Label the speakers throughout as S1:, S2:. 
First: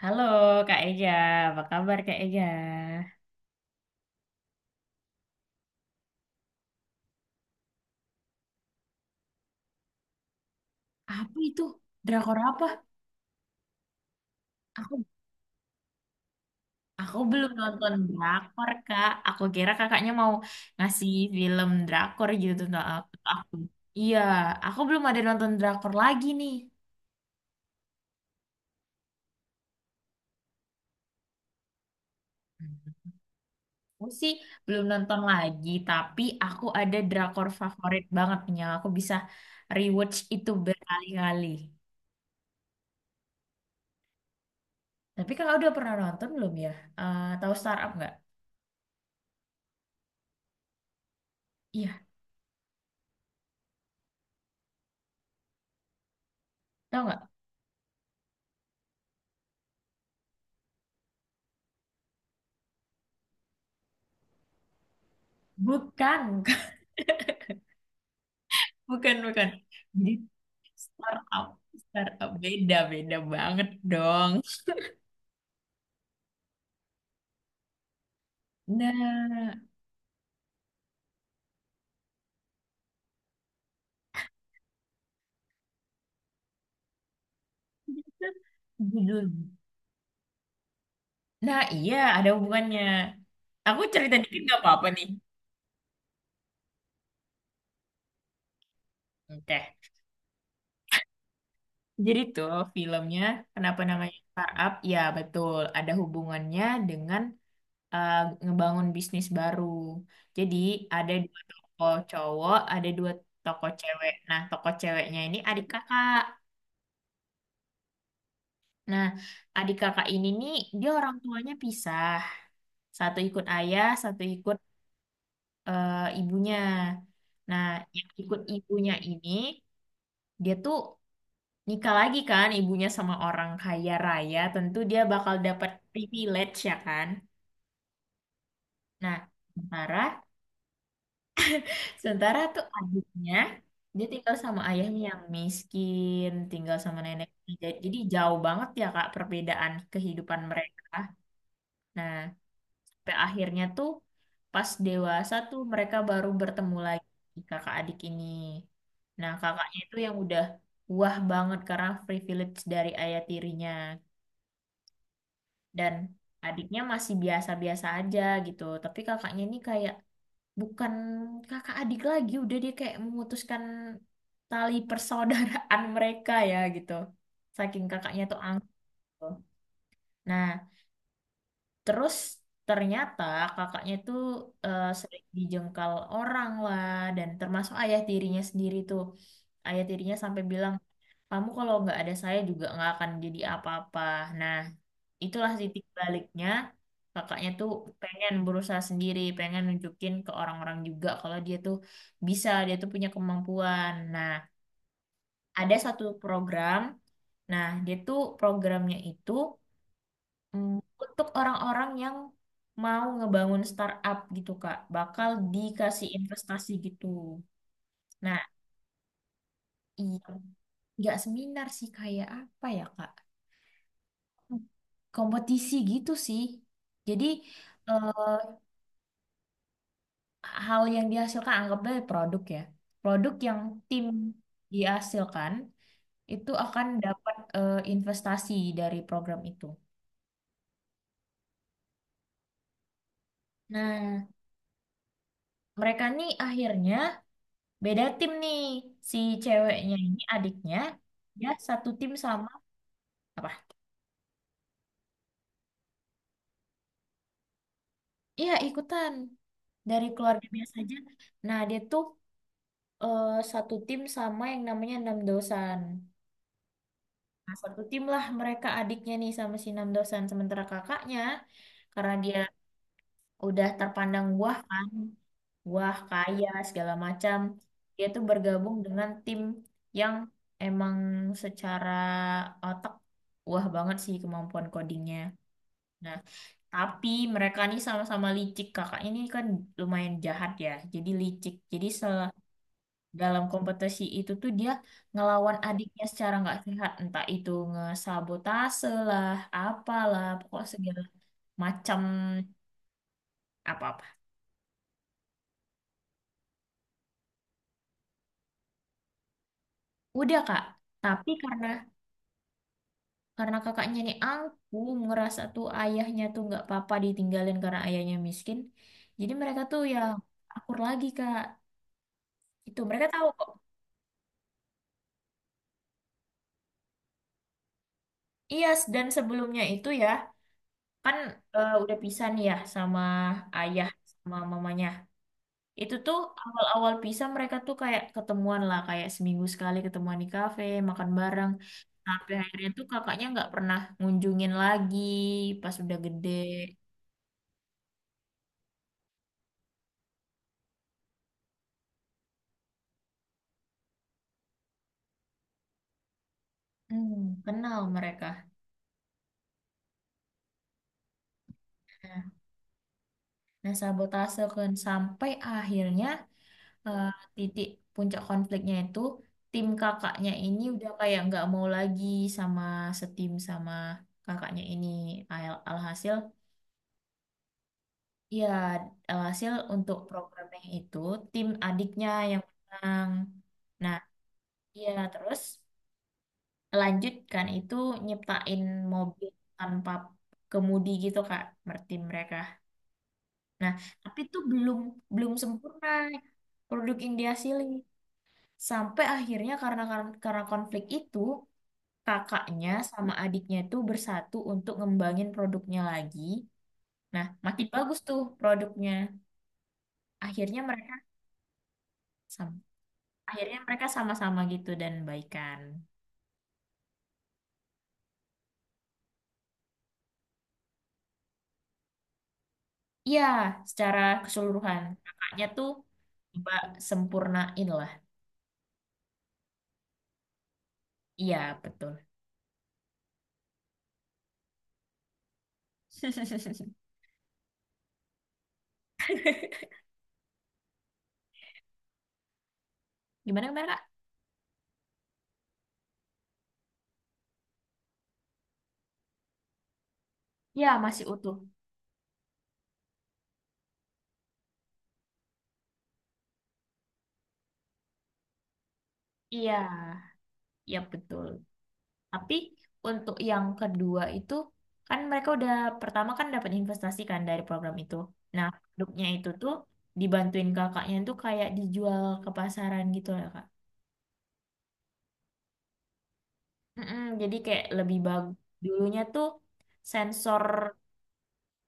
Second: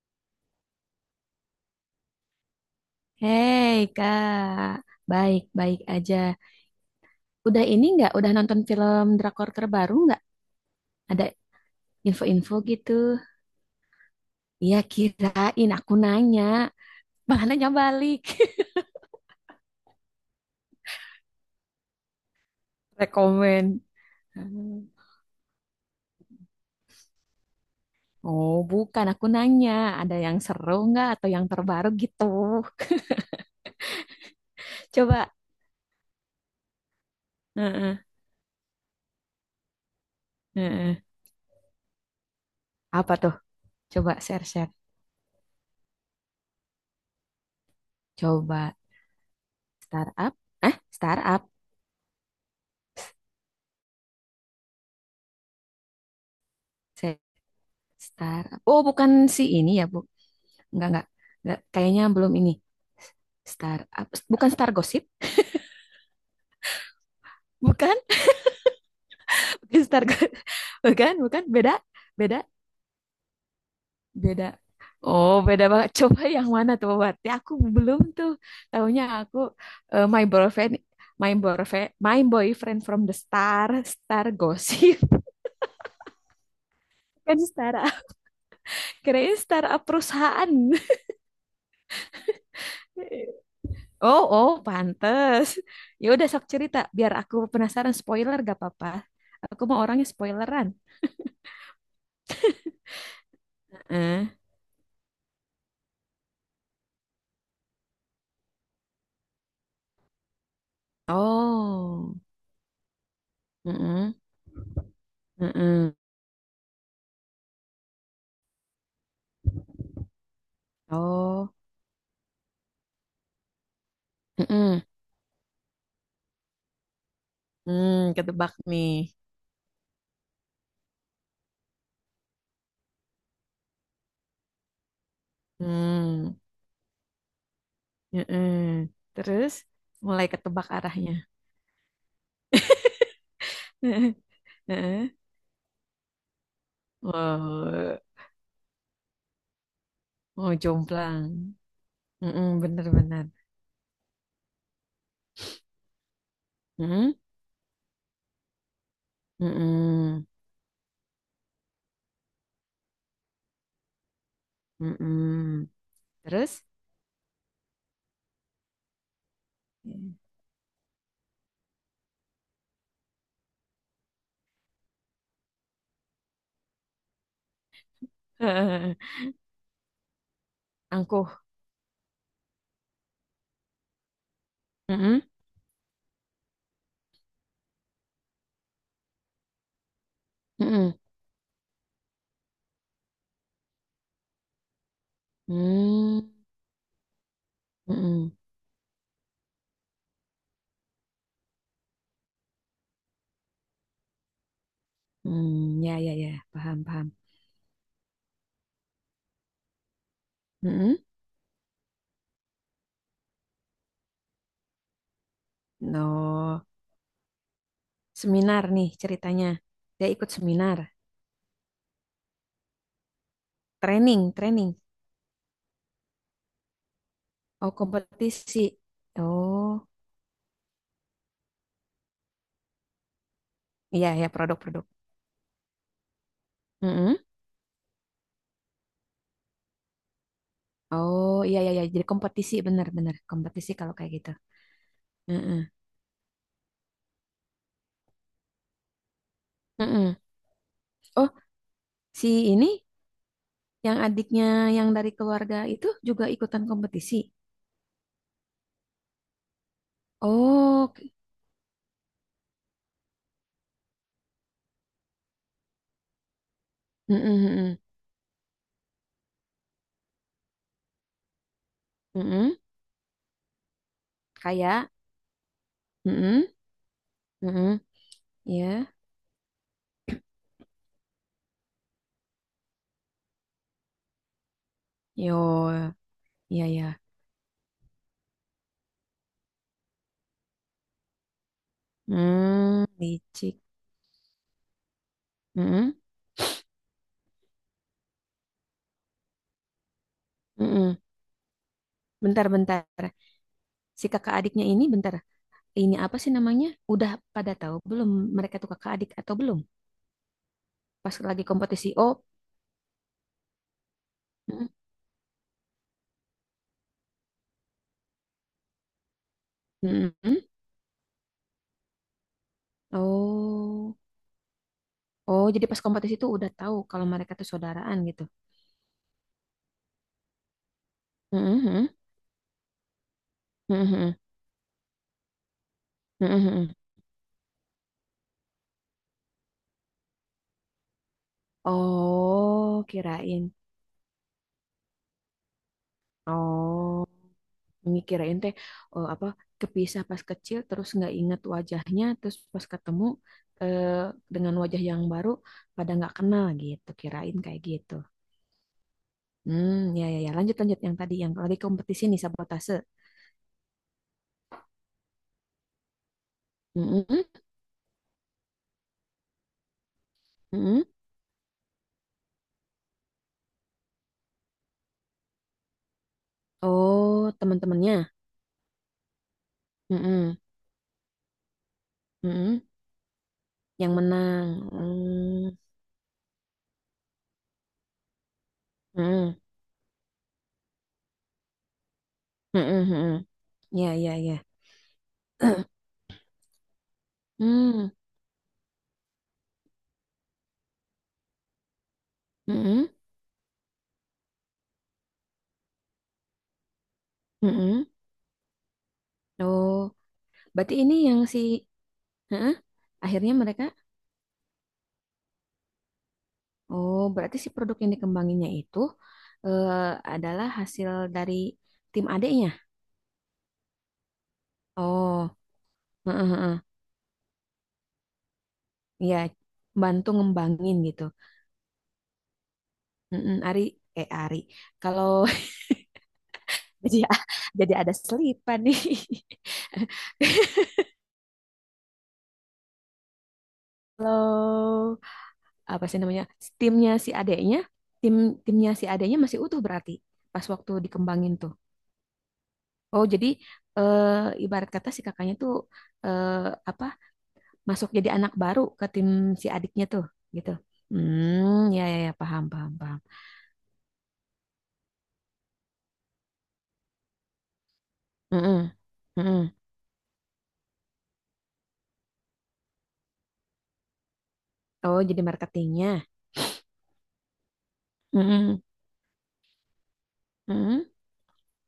S1: Halo Kak Ega, apa kabar Kak Ega?
S2: Hei Kak, baik-baik aja. Udah ini nggak? Udah nonton film drakor terbaru nggak? Ada
S1: Apa itu? Drakor
S2: info-info
S1: apa?
S2: gitu. Iya
S1: Aku
S2: kirain aku nanya.
S1: aku
S2: Malah
S1: belum
S2: nanya
S1: nonton
S2: balik.
S1: drakor Kak. Aku kira kakaknya mau ngasih film drakor gitu tentang aku.
S2: Rekomen.
S1: Iya, aku
S2: Hmm.
S1: belum ada nonton drakor lagi nih.
S2: Oh bukan, aku nanya. Ada yang seru nggak atau yang terbaru gitu.
S1: Aku sih belum nonton
S2: Coba.
S1: lagi, tapi aku ada drakor
S2: Heeh,
S1: favorit banget nih yang aku bisa rewatch itu
S2: heeh.
S1: berkali-kali.
S2: Apa tuh? Coba share-share.
S1: Tapi kakak udah pernah nonton belum ya? Eh, tahu Startup nggak?
S2: Coba startup. Ah, startup.
S1: Iya, tahu
S2: Se-
S1: nggak?
S2: Startup. Oh bukan si ini ya, Bu. Enggak, enggak. Enggak, kayaknya belum ini. Bukan Star Gossip,
S1: Bukan.
S2: bukan,
S1: Bukan, bukan.
S2: bukan
S1: Jadi
S2: Bukan, bukan,
S1: startup,
S2: beda,
S1: startup
S2: beda,
S1: beda, beda banget dong.
S2: beda. Oh, beda banget. Coba yang mana tuh berarti aku belum tuh. Tahunya aku
S1: Nah,
S2: eh, My Boyfriend My Boyfriend from the Star, Star Gossip. Kan Star.
S1: judul.
S2: Kirain Star perusahaan.
S1: Nah, iya ada hubungannya. Aku cerita
S2: Oh,
S1: dikit
S2: oh,
S1: nggak apa-apa nih.
S2: pantes. Ya udah sok cerita biar aku penasaran spoiler gak apa-apa. Aku
S1: Oke.
S2: mau orangnya spoileran.
S1: Jadi tuh filmnya kenapa namanya
S2: Heeh.
S1: startup? Ya betul, ada hubungannya dengan eh, ngebangun bisnis baru. Jadi ada dua tokoh
S2: Oh.
S1: cowok, ada dua tokoh cewek.
S2: Heeh.
S1: Nah, tokoh ceweknya ini adik
S2: Heeh.
S1: kakak. Nah, adik kakak ini nih, dia orang tuanya
S2: Oh.
S1: pisah. Satu ikut ayah, satu ikut
S2: Heeh.
S1: eh, ibunya. Nah,
S2: Hmm,
S1: yang ikut
S2: ketebak nih.
S1: ibunya ini, dia tuh nikah lagi kan, ibunya sama orang kaya raya. Tentu dia bakal dapat
S2: Hmm.
S1: privilege ya kan.
S2: Heeh.
S1: Nah,
S2: Terus
S1: sementara,
S2: mulai ketebak arahnya.
S1: sementara tuh adiknya, dia tinggal sama ayahnya
S2: Heeh.
S1: yang miskin, tinggal sama neneknya. Jadi
S2: Oh,
S1: jauh banget ya Kak, perbedaan kehidupan
S2: oh
S1: mereka.
S2: jomplang.
S1: Nah,
S2: Heeh,
S1: sampai
S2: bener-bener.
S1: akhirnya tuh pas dewasa tuh mereka baru bertemu lagi
S2: Heeh.
S1: kakak adik ini. Nah, kakaknya itu yang
S2: Heeh.
S1: udah wah banget karena privilege dari ayah tirinya
S2: Heeh.
S1: dan
S2: Terus?
S1: adiknya masih biasa-biasa aja gitu. Tapi kakaknya ini kayak bukan kakak adik lagi, udah dia kayak memutuskan tali persaudaraan mereka ya gitu. Saking kakaknya tuh
S2: Heeh.
S1: angkuh. Nah,
S2: Angkuh.
S1: terus ternyata kakaknya itu
S2: Heeh.
S1: sering dijengkal orang lah dan termasuk ayah tirinya sendiri tuh. Ayah tirinya sampai bilang,
S2: Heeh.
S1: kamu kalau nggak ada saya juga nggak akan jadi apa-apa. Nah, itulah titik
S2: Hmm.
S1: baliknya. Kakaknya tuh
S2: Heeh.
S1: pengen berusaha sendiri, pengen nunjukin ke orang-orang juga kalau dia tuh bisa, dia tuh punya kemampuan. Nah, ada
S2: Hmm, ya
S1: satu
S2: ya ya,
S1: program.
S2: paham paham.
S1: Nah, dia tuh programnya itu Hmm.
S2: Heeh.
S1: Untuk orang-orang yang mau ngebangun startup gitu Kak, bakal dikasih
S2: No.
S1: investasi gitu. Nah,
S2: Seminar nih ceritanya. Dia
S1: iya,
S2: ikut seminar,
S1: nggak seminar sih kayak apa ya Kak?
S2: training, training.
S1: Kompetisi gitu sih. Jadi
S2: Oh,
S1: eh,
S2: kompetisi. Oh,
S1: hal yang dihasilkan anggaplah produk ya. Produk yang tim
S2: iya ya produk-produk.
S1: dihasilkan itu akan
S2: Mm-mm.
S1: dapat investasi dari program itu.
S2: Oh, iya iya iya jadi kompetisi benar-benar kompetisi kalau kayak
S1: Nah,
S2: gitu. Mm-mm.
S1: mereka nih akhirnya beda tim nih. Si ceweknya
S2: Mm-mm.
S1: ini adiknya,
S2: Oh,
S1: ya satu tim
S2: si
S1: sama
S2: ini
S1: apa?
S2: yang adiknya yang dari keluarga itu juga ikutan kompetisi.
S1: Iya, ikutan. Dari keluarga biasa
S2: Oh,
S1: aja.
S2: oke.
S1: Nah, dia tuh satu tim sama yang namanya Enam Dosan.
S2: Mm-mm,
S1: Nah,
S2: mm-mm,
S1: satu tim lah mereka adiknya nih sama si Enam Dosan. Sementara kakaknya, karena dia
S2: mm-mm.
S1: udah terpandang wah kan,
S2: Kayak,
S1: wah
S2: mm-mm,
S1: kaya segala macam,
S2: mm-mm.
S1: dia tuh bergabung
S2: Ya,
S1: dengan tim yang emang secara otak wah banget sih kemampuan codingnya.
S2: yo,
S1: Nah,
S2: iya ya.
S1: tapi mereka nih sama-sama licik. Kakak ini kan lumayan jahat ya. Jadi licik. Jadi
S2: Hmm,
S1: dalam
S2: licik.
S1: kompetisi itu tuh dia ngelawan
S2: Mm-mm,
S1: adiknya secara nggak sehat. Entah itu ngesabotase lah, apalah, pokok
S2: mm-mm.
S1: segala macam
S2: Bentar, bentar. Si
S1: apa-apa.
S2: kakak adiknya ini bentar, ini apa sih namanya? Udah pada tahu belum mereka tuh kakak adik atau belum?
S1: Udah Kak.
S2: Pas
S1: Tapi
S2: lagi
S1: karena
S2: kompetisi. Oh,
S1: karena kakaknya nih
S2: mm,
S1: aku ngerasa tuh ayahnya tuh nggak apa-apa ditinggalin karena ayahnya miskin. Jadi mereka tuh ya
S2: mm, mm.
S1: akur lagi Kak. Itu mereka tahu kok.
S2: Oh, oh jadi pas kompetisi itu udah tahu kalau mereka tuh saudaraan gitu.
S1: Iya, dan sebelumnya itu ya, kan
S2: Mm, mm,
S1: udah pisah nih ya sama
S2: mm,
S1: ayah
S2: mm,
S1: sama mamanya. Itu tuh
S2: mm, mm, mm.
S1: awal-awal pisah mereka tuh kayak ketemuan lah, kayak seminggu sekali ketemuan di kafe, makan bareng. Sampai akhirnya tuh
S2: Oh,
S1: kakaknya nggak
S2: kirain.
S1: pernah ngunjungin lagi pas udah gede.
S2: Oh, ini kirain teh oh, apa kepisah pas kecil terus nggak inget wajahnya terus pas ketemu eh, dengan wajah yang baru pada nggak kenal gitu
S1: Hmm,
S2: kirain kayak
S1: kenal
S2: gitu.
S1: mereka.
S2: Hmm, ya, ya, ya. Lanjut, lanjut. Yang tadi, yang lagi kompetisi nih,
S1: Nah,
S2: sabotase.
S1: nah, sabotase kan sampai akhirnya eh,
S2: Mm-mm,
S1: titik puncak konfliknya itu tim kakaknya ini
S2: mm-mm.
S1: udah kayak nggak mau lagi sama setim sama kakaknya ini. Alhasil,
S2: Oh, teman-temannya.
S1: iya, hasil untuk
S2: Mm-mm,
S1: programnya itu tim adiknya yang
S2: mm-mm.
S1: menang.
S2: Yang
S1: Nah,
S2: menang.
S1: iya terus
S2: Mm,
S1: lanjutkan itu nyiptain mobil
S2: mm-mm,
S1: tanpa kemudi gitu Kak, tim mereka.
S2: mm-mm, mm-mm.
S1: Nah,
S2: Ya, ya,
S1: tapi
S2: ya.
S1: itu belum belum sempurna produk yang dihasilin.
S2: Hmm,
S1: Sampai akhirnya karena karena konflik itu kakaknya
S2: mm-mm,
S1: sama adiknya itu bersatu untuk ngembangin produknya lagi. Nah, makin
S2: mm-mm.
S1: bagus tuh produknya.
S2: Oh,
S1: Akhirnya
S2: berarti
S1: mereka
S2: ini yang si. Heeh.
S1: sama.
S2: Akhirnya
S1: Akhirnya
S2: mereka.
S1: mereka sama-sama gitu dan baikan.
S2: Oh, berarti si produk yang dikembanginnya itu eh, adalah hasil dari tim adeknya.
S1: Iya, secara keseluruhan
S2: Oh,
S1: kakaknya tuh
S2: heeh,
S1: coba
S2: heeh.
S1: sempurnain lah.
S2: Ya, bantu ngembangin gitu.
S1: Iya, betul.
S2: Mm-mm, Ari, eh Ari. Kalau jadi jadi ada selipan nih.
S1: Gimana gimana, Kak?
S2: Kalau apa sih namanya? Timnya si adeknya, tim timnya si adeknya masih utuh berarti pas
S1: Ya,
S2: waktu
S1: masih
S2: dikembangin
S1: utuh.
S2: tuh. Oh, jadi ibarat kata si kakaknya tuh eh, apa? Masuk jadi anak baru ke tim si
S1: Iya,
S2: adiknya tuh, gitu.
S1: ya betul.
S2: Hmm, ya ya, ya
S1: Tapi
S2: paham paham paham.
S1: untuk yang kedua itu kan mereka udah pertama kan dapat investasi kan dari program itu. Nah,
S2: Mm-mm,
S1: produknya itu
S2: mm-mm.
S1: tuh dibantuin kakaknya tuh kayak dijual ke pasaran gitu lah, Kak.
S2: Oh, jadi marketingnya.
S1: Mm-mm, jadi kayak lebih bagus.
S2: Mm-mm,
S1: Dulunya tuh sensor
S2: mm-mm,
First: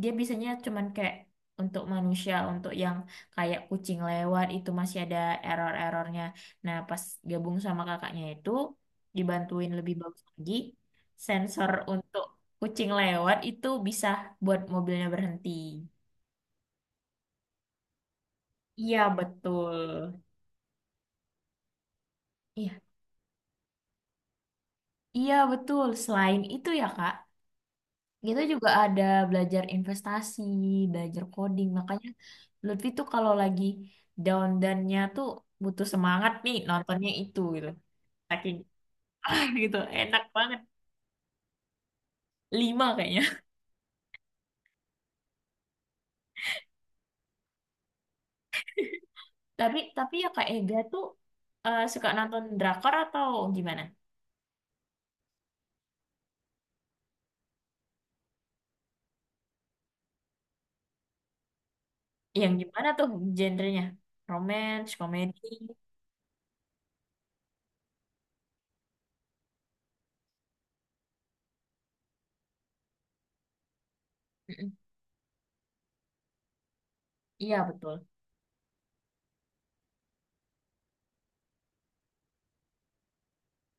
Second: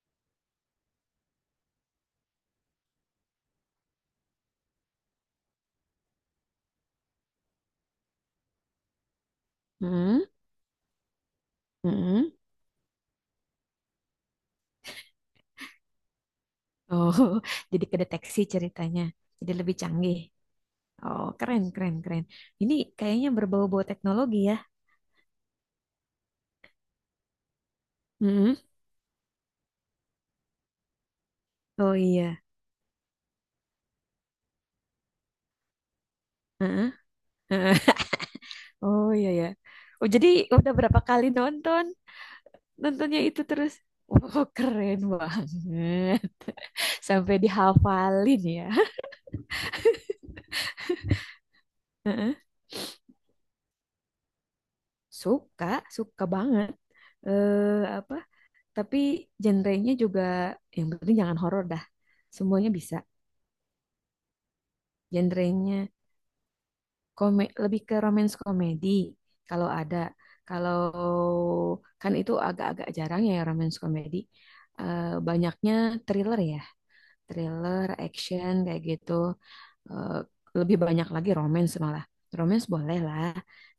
S1: dia biasanya cuman kayak untuk manusia, untuk yang kayak kucing lewat itu masih ada error-errornya. Nah, pas gabung sama kakaknya itu dibantuin lebih bagus
S2: mm-mm,
S1: lagi, sensor untuk
S2: mm-mm.
S1: kucing lewat itu bisa buat mobilnya berhenti.
S2: Oh, jadi kedeteksi
S1: Iya,
S2: ceritanya. Jadi
S1: betul.
S2: lebih canggih. Oh, keren, keren, keren. Ini
S1: Iya,
S2: kayaknya berbau-bau teknologi ya.
S1: iya betul. Selain itu ya, Kak, kita
S2: Mm-mm.
S1: juga ada belajar investasi, belajar coding.
S2: Oh
S1: Makanya
S2: iya.
S1: Lutfi tuh kalau lagi down-downnya tuh butuh semangat nih
S2: Heeh,
S1: nontonnya itu gitu.
S2: heeh.
S1: Saking
S2: Oh iya ya.
S1: gitu,
S2: Oh
S1: enak
S2: jadi
S1: banget.
S2: udah berapa kali nonton?
S1: Lima
S2: Nontonnya
S1: kayaknya.
S2: itu terus. Oh keren banget. Sampai dihafalin ya.
S1: Tapi ya Kak Ega tuh suka
S2: Heeh.
S1: nonton drakor atau gimana?
S2: Suka, suka banget. Eh apa? Tapi genrenya juga yang penting jangan horor dah.
S1: Yang
S2: Semuanya
S1: gimana
S2: bisa.
S1: tuh genrenya? Romance, komedi?
S2: Genrenya lebih ke romance komedi kalau ada. Kalau kan itu agak-agak jarang ya romance komedi.
S1: Mm-mm.
S2: Eh, banyaknya thriller ya,
S1: Iya
S2: thriller,
S1: betul.
S2: action kayak gitu. Eh, lebih banyak lagi romance malah. Romance boleh lah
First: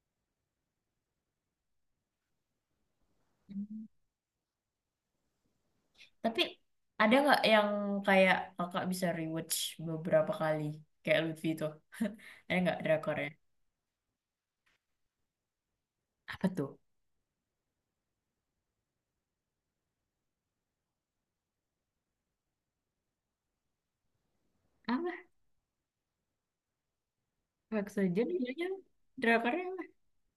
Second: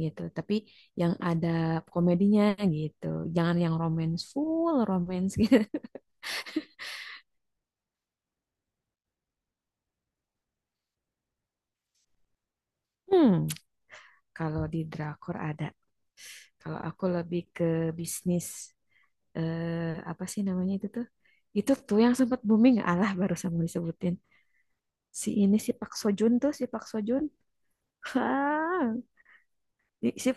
S2: gitu, tapi yang ada komedinya gitu. Jangan yang romance full romance gitu.
S1: Tapi ada nggak yang kayak kakak bisa rewatch beberapa kali? Kayak Lutfi tuh. Ada nggak drakornya?
S2: Hmm. Kalau di drakor ada.
S1: Apa tuh?
S2: Kalau aku lebih ke bisnis apa sih namanya itu tuh? Itu tuh yang sempat booming, alah barusan mau disebutin.
S1: Apa?
S2: Si ini si Pak Sojun tuh, si Pak Sojun.
S1: Maksudnya bilangnya
S2: Hah,
S1: drakornya apa?
S2: i- si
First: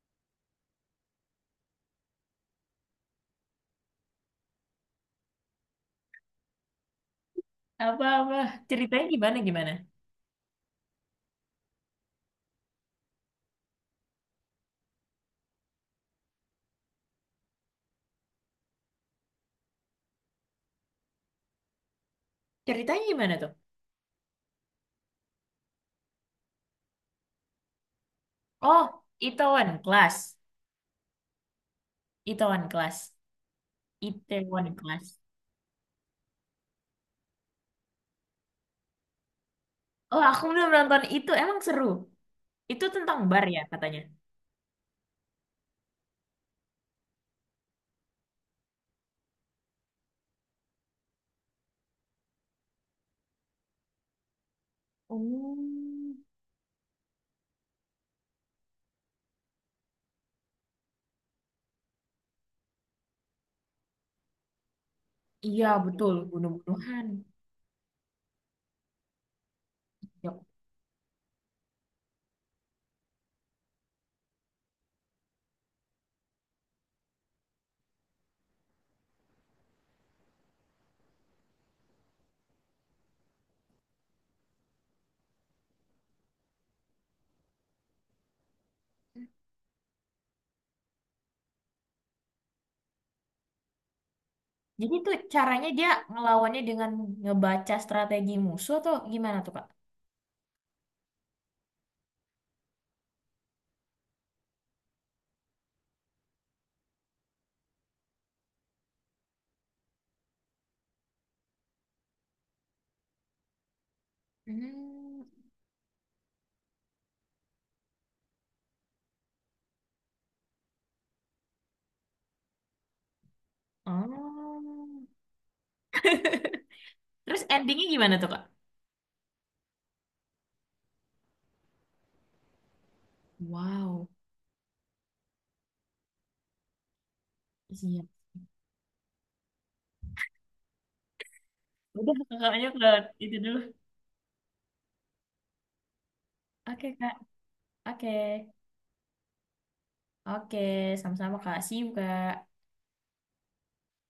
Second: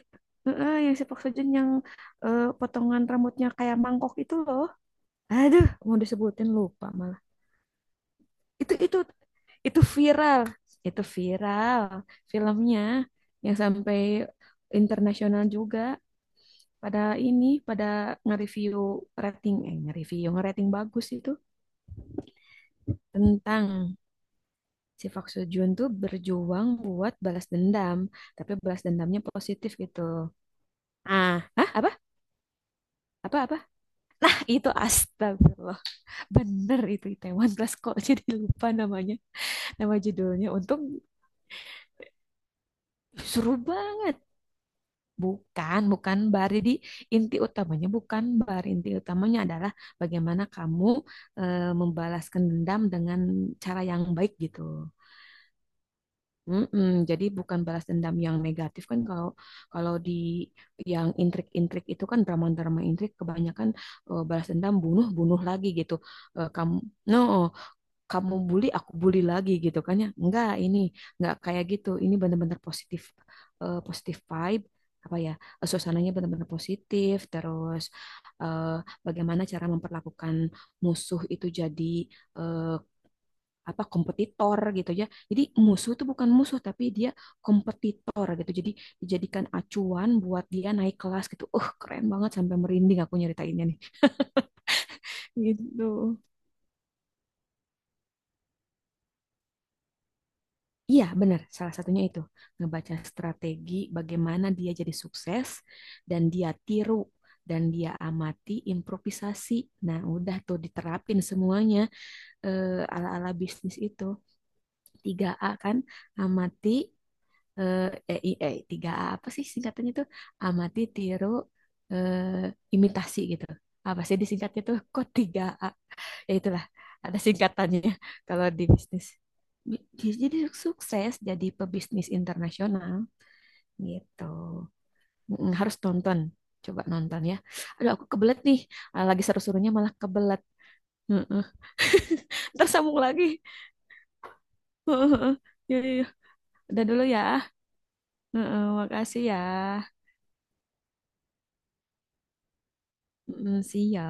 S2: heeh, yang si Pak Sojun yang potongan rambutnya kayak mangkok itu loh. Aduh, mau disebutin lupa malah.
S1: Apa-apa?
S2: Itu itu
S1: Ceritanya gimana gimana?
S2: itu viral, itu viral, filmnya yang sampai internasional juga. pada pada nge-review rating eh nge-review nge-rating bagus itu
S1: Ceritanya gimana tuh?
S2: tentang si Park Seo Joon tuh berjuang buat balas dendam tapi balas
S1: Oh,
S2: dendamnya positif
S1: Itaewon
S2: gitu.
S1: Class.
S2: Ah, hah, apa
S1: Itaewon Class.
S2: apa apa. Itu
S1: Itaewon Class.
S2: astagfirullah bener itu Itaewon Class kok. Jadi lupa namanya, nama
S1: Oh, aku
S2: judulnya
S1: belum
S2: untung.
S1: nonton itu. Emang seru. Itu tentang bar
S2: Seru
S1: ya katanya.
S2: banget. Bukan, bukan bar. Jadi inti utamanya bukan bar. Inti utamanya adalah bagaimana kamu membalaskan dendam dengan cara yang baik gitu.
S1: Oh,
S2: Mm-mm, jadi bukan balas dendam yang negatif kan kalau kalau di yang intrik-intrik itu kan drama-drama intrik kebanyakan balas dendam bunuh bunuh lagi
S1: iya
S2: gitu.
S1: betul.
S2: Kamu
S1: Bunuh-bunuhan.
S2: no kamu bully aku bully lagi gitu kan ya
S1: Ya.
S2: enggak ini enggak kayak gitu ini benar-benar positif positif vibe apa ya suasananya benar-benar positif terus eh, bagaimana cara memperlakukan musuh itu jadi eh, apa kompetitor gitu ya jadi musuh itu bukan musuh tapi dia kompetitor gitu jadi dijadikan acuan buat dia naik kelas gitu keren banget sampai merinding aku nyeritainnya nih
S1: Jadi tuh caranya
S2: gitu.
S1: dia ngelawannya dengan ngebaca strategi musuh atau gimana tuh Kak?
S2: Iya, benar. Salah satunya itu ngebaca strategi bagaimana dia jadi sukses dan dia tiru dan dia amati improvisasi. Nah, udah tuh diterapin semuanya ala-ala bisnis itu.
S1: Hmm.
S2: Tiga a kan, amati 3A apa sih singkatannya tuh? Amati, tiru, eh, imitasi gitu. Apa sih disingkatnya tuh? Kok
S1: Oh.
S2: tiga a ya itulah ada
S1: Terus
S2: singkatannya
S1: endingnya gimana tuh Kak?
S2: kalau di bisnis. Jadi sukses jadi pebisnis internasional
S1: Wow.
S2: gitu. Mm, harus nonton, coba nonton ya. Aduh,
S1: Siap.
S2: aku kebelet nih. Ah, lagi seru-serunya malah kebelet. Heeh.
S1: Udah kakaknya
S2: Ntar
S1: ke
S2: sambung
S1: itu
S2: lagi.
S1: dulu.
S2: Heeh. Ya, ya, ya. Udah
S1: Oke
S2: dulu
S1: Kak.
S2: ya.
S1: Oke.
S2: Heeh, makasih ya.
S1: Oke. Sama-sama Kak. See you Kak.
S2: Heeh, see ya.